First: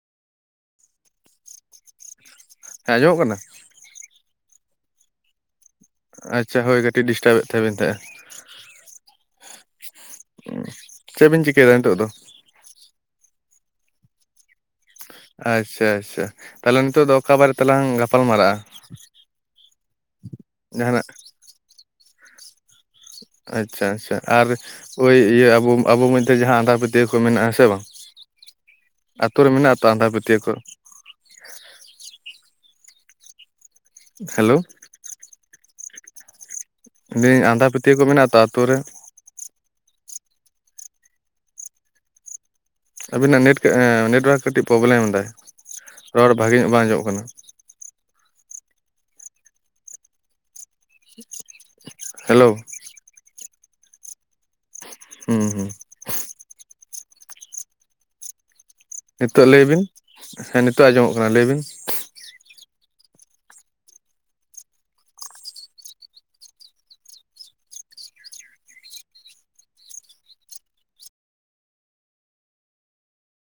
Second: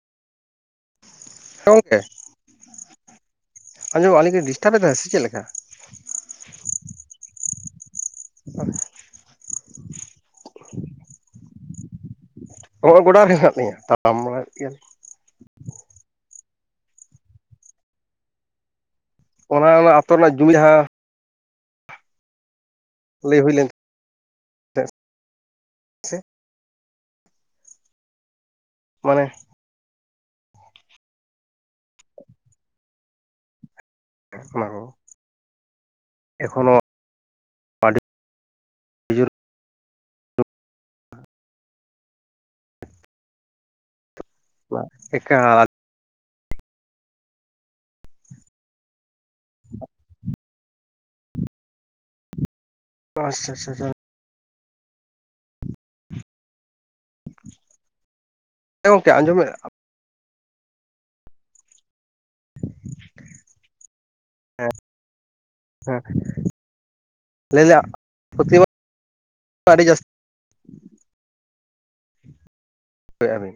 ᱦ [unintelligible] ᱜᱚᱝᱠᱮ ᱦᱮᱸ ᱟᱡᱚᱢᱚᱜ ᱠᱟᱱᱟ? ᱟᱸᱡᱚᱢ ᱟᱹᱞᱤᱧ ᱰᱤᱥᱴᱟᱵᱮᱫᱟ ᱥᱮ ᱪᱮᱫ ᱞᱮᱠᱟ? ᱟᱪᱪᱷᱟ ᱦᱳᱭ ᱠᱟᱹᱴᱤᱡ ᱰᱤᱥᱴᱟᱵᱮᱫ ᱛᱟᱹᱵᱮᱱ ᱛᱟᱦᱮᱸᱱᱟ᱾ ᱦ [unintelligible] ᱪᱮᱫ ᱵᱤᱱ ᱪᱤᱠᱟᱹᱭᱮᱫᱟ ᱱᱤᱛᱚᱜ ᱫᱚ? ᱱᱚᱜᱚᱭ ᱜᱚᱰᱟ ᱨᱮ ᱦᱮᱱᱟᱜ ᱞᱤᱧᱟᱹ [unintelligible] ᱟᱪᱪᱷᱟ ᱟᱪᱪᱷᱟ ᱛᱟᱦᱚᱞᱮ ᱱᱤᱛᱚᱜ ᱫᱚ ᱚᱠᱟ ᱵᱟᱨᱮ ᱛᱮᱞᱟᱝ ᱜᱟᱯᱟᱞ ᱢᱟᱨᱟᱜᱼᱟ? ᱚᱱᱟ ᱚᱱᱟ ᱟ ᱟᱹᱛᱩ ᱨᱮᱱᱟᱜ ᱡᱩᱢᱤᱫ ᱡᱟᱦᱟᱸ ᱡᱟᱦᱟᱱᱟᱜ ᱞᱟᱹᱭ ᱦᱩᱭ ᱞᱮᱱ ᱟᱪᱪᱷᱟ ᱟᱪᱪᱷᱟ ᱟᱨ ᱛᱟᱦᱮᱸᱫ ᱳᱭ ᱤᱭᱟᱹ ᱟᱵᱚ ᱟᱵᱚ ᱥᱮ ᱢᱚᱫᱫᱷᱮ ᱡᱟᱦᱟᱸ ᱟᱸᱫᱷᱟ ᱯᱟᱹᱛᱟᱹ [unintelligible] ᱠᱚ ᱢᱮᱱᱟᱜᱼᱟᱸ ᱥᱮ ᱵᱟᱝ ᱢᱟᱱᱮ ᱟᱛᱩ ᱨᱮ ᱢᱮᱱᱟᱜ-ᱟ ᱛᱚ ᱟᱸᱫᱷᱟ ᱯᱟᱹᱛᱭᱟᱹᱣ ᱠᱚ? ᱦᱮᱞᱳ ᱚᱱᱟ [unintelligible] ᱮᱠᱷᱚᱱᱚ [unintelligible] ᱟᱸᱫᱷᱟ ᱯᱟᱹᱛᱭᱟᱹᱣ ᱠᱚ ᱢᱮᱱᱟᱜ ᱛᱚ ᱟᱛᱳ ᱨᱮ? ᱡᱳᱨ ᱟᱵᱤᱱᱟᱜ ᱱᱮᱴ ᱱᱮᱴᱣᱟᱨᱠ ᱠᱟᱹᱴᱤᱡ ᱯᱨᱚᱵᱞᱮᱢᱫᱟᱭ ᱮᱠᱟᱞ ᱨᱚᱲ ᱵᱷᱟᱜᱮ ᱧᱚᱜ ᱵᱟᱝ ᱟᱡᱚᱢᱚᱜ ᱠᱟᱱᱟ [inaudible] ᱦᱮᱞᱳ ᱟᱪᱷᱟ ᱟᱪᱷᱟ ᱟᱪᱪᱷᱟ ᱦᱩᱸ ᱦᱩᱸ ᱜᱚᱝᱠᱮ ᱱᱤᱛᱳᱜ ᱟᱸᱡᱚᱢᱮᱫ ᱞᱟᱹᱭ ᱵᱤᱱ ᱦᱮᱸ ᱱᱤᱛᱳᱜ ᱟᱸᱡᱚᱢᱚᱜ ᱠᱟᱱᱟ ᱞᱟᱹᱭ ᱵᱤᱱ ᱦᱮᱸ ᱦᱮᱸᱜ [inaudible] [inaudible] [unintelligible]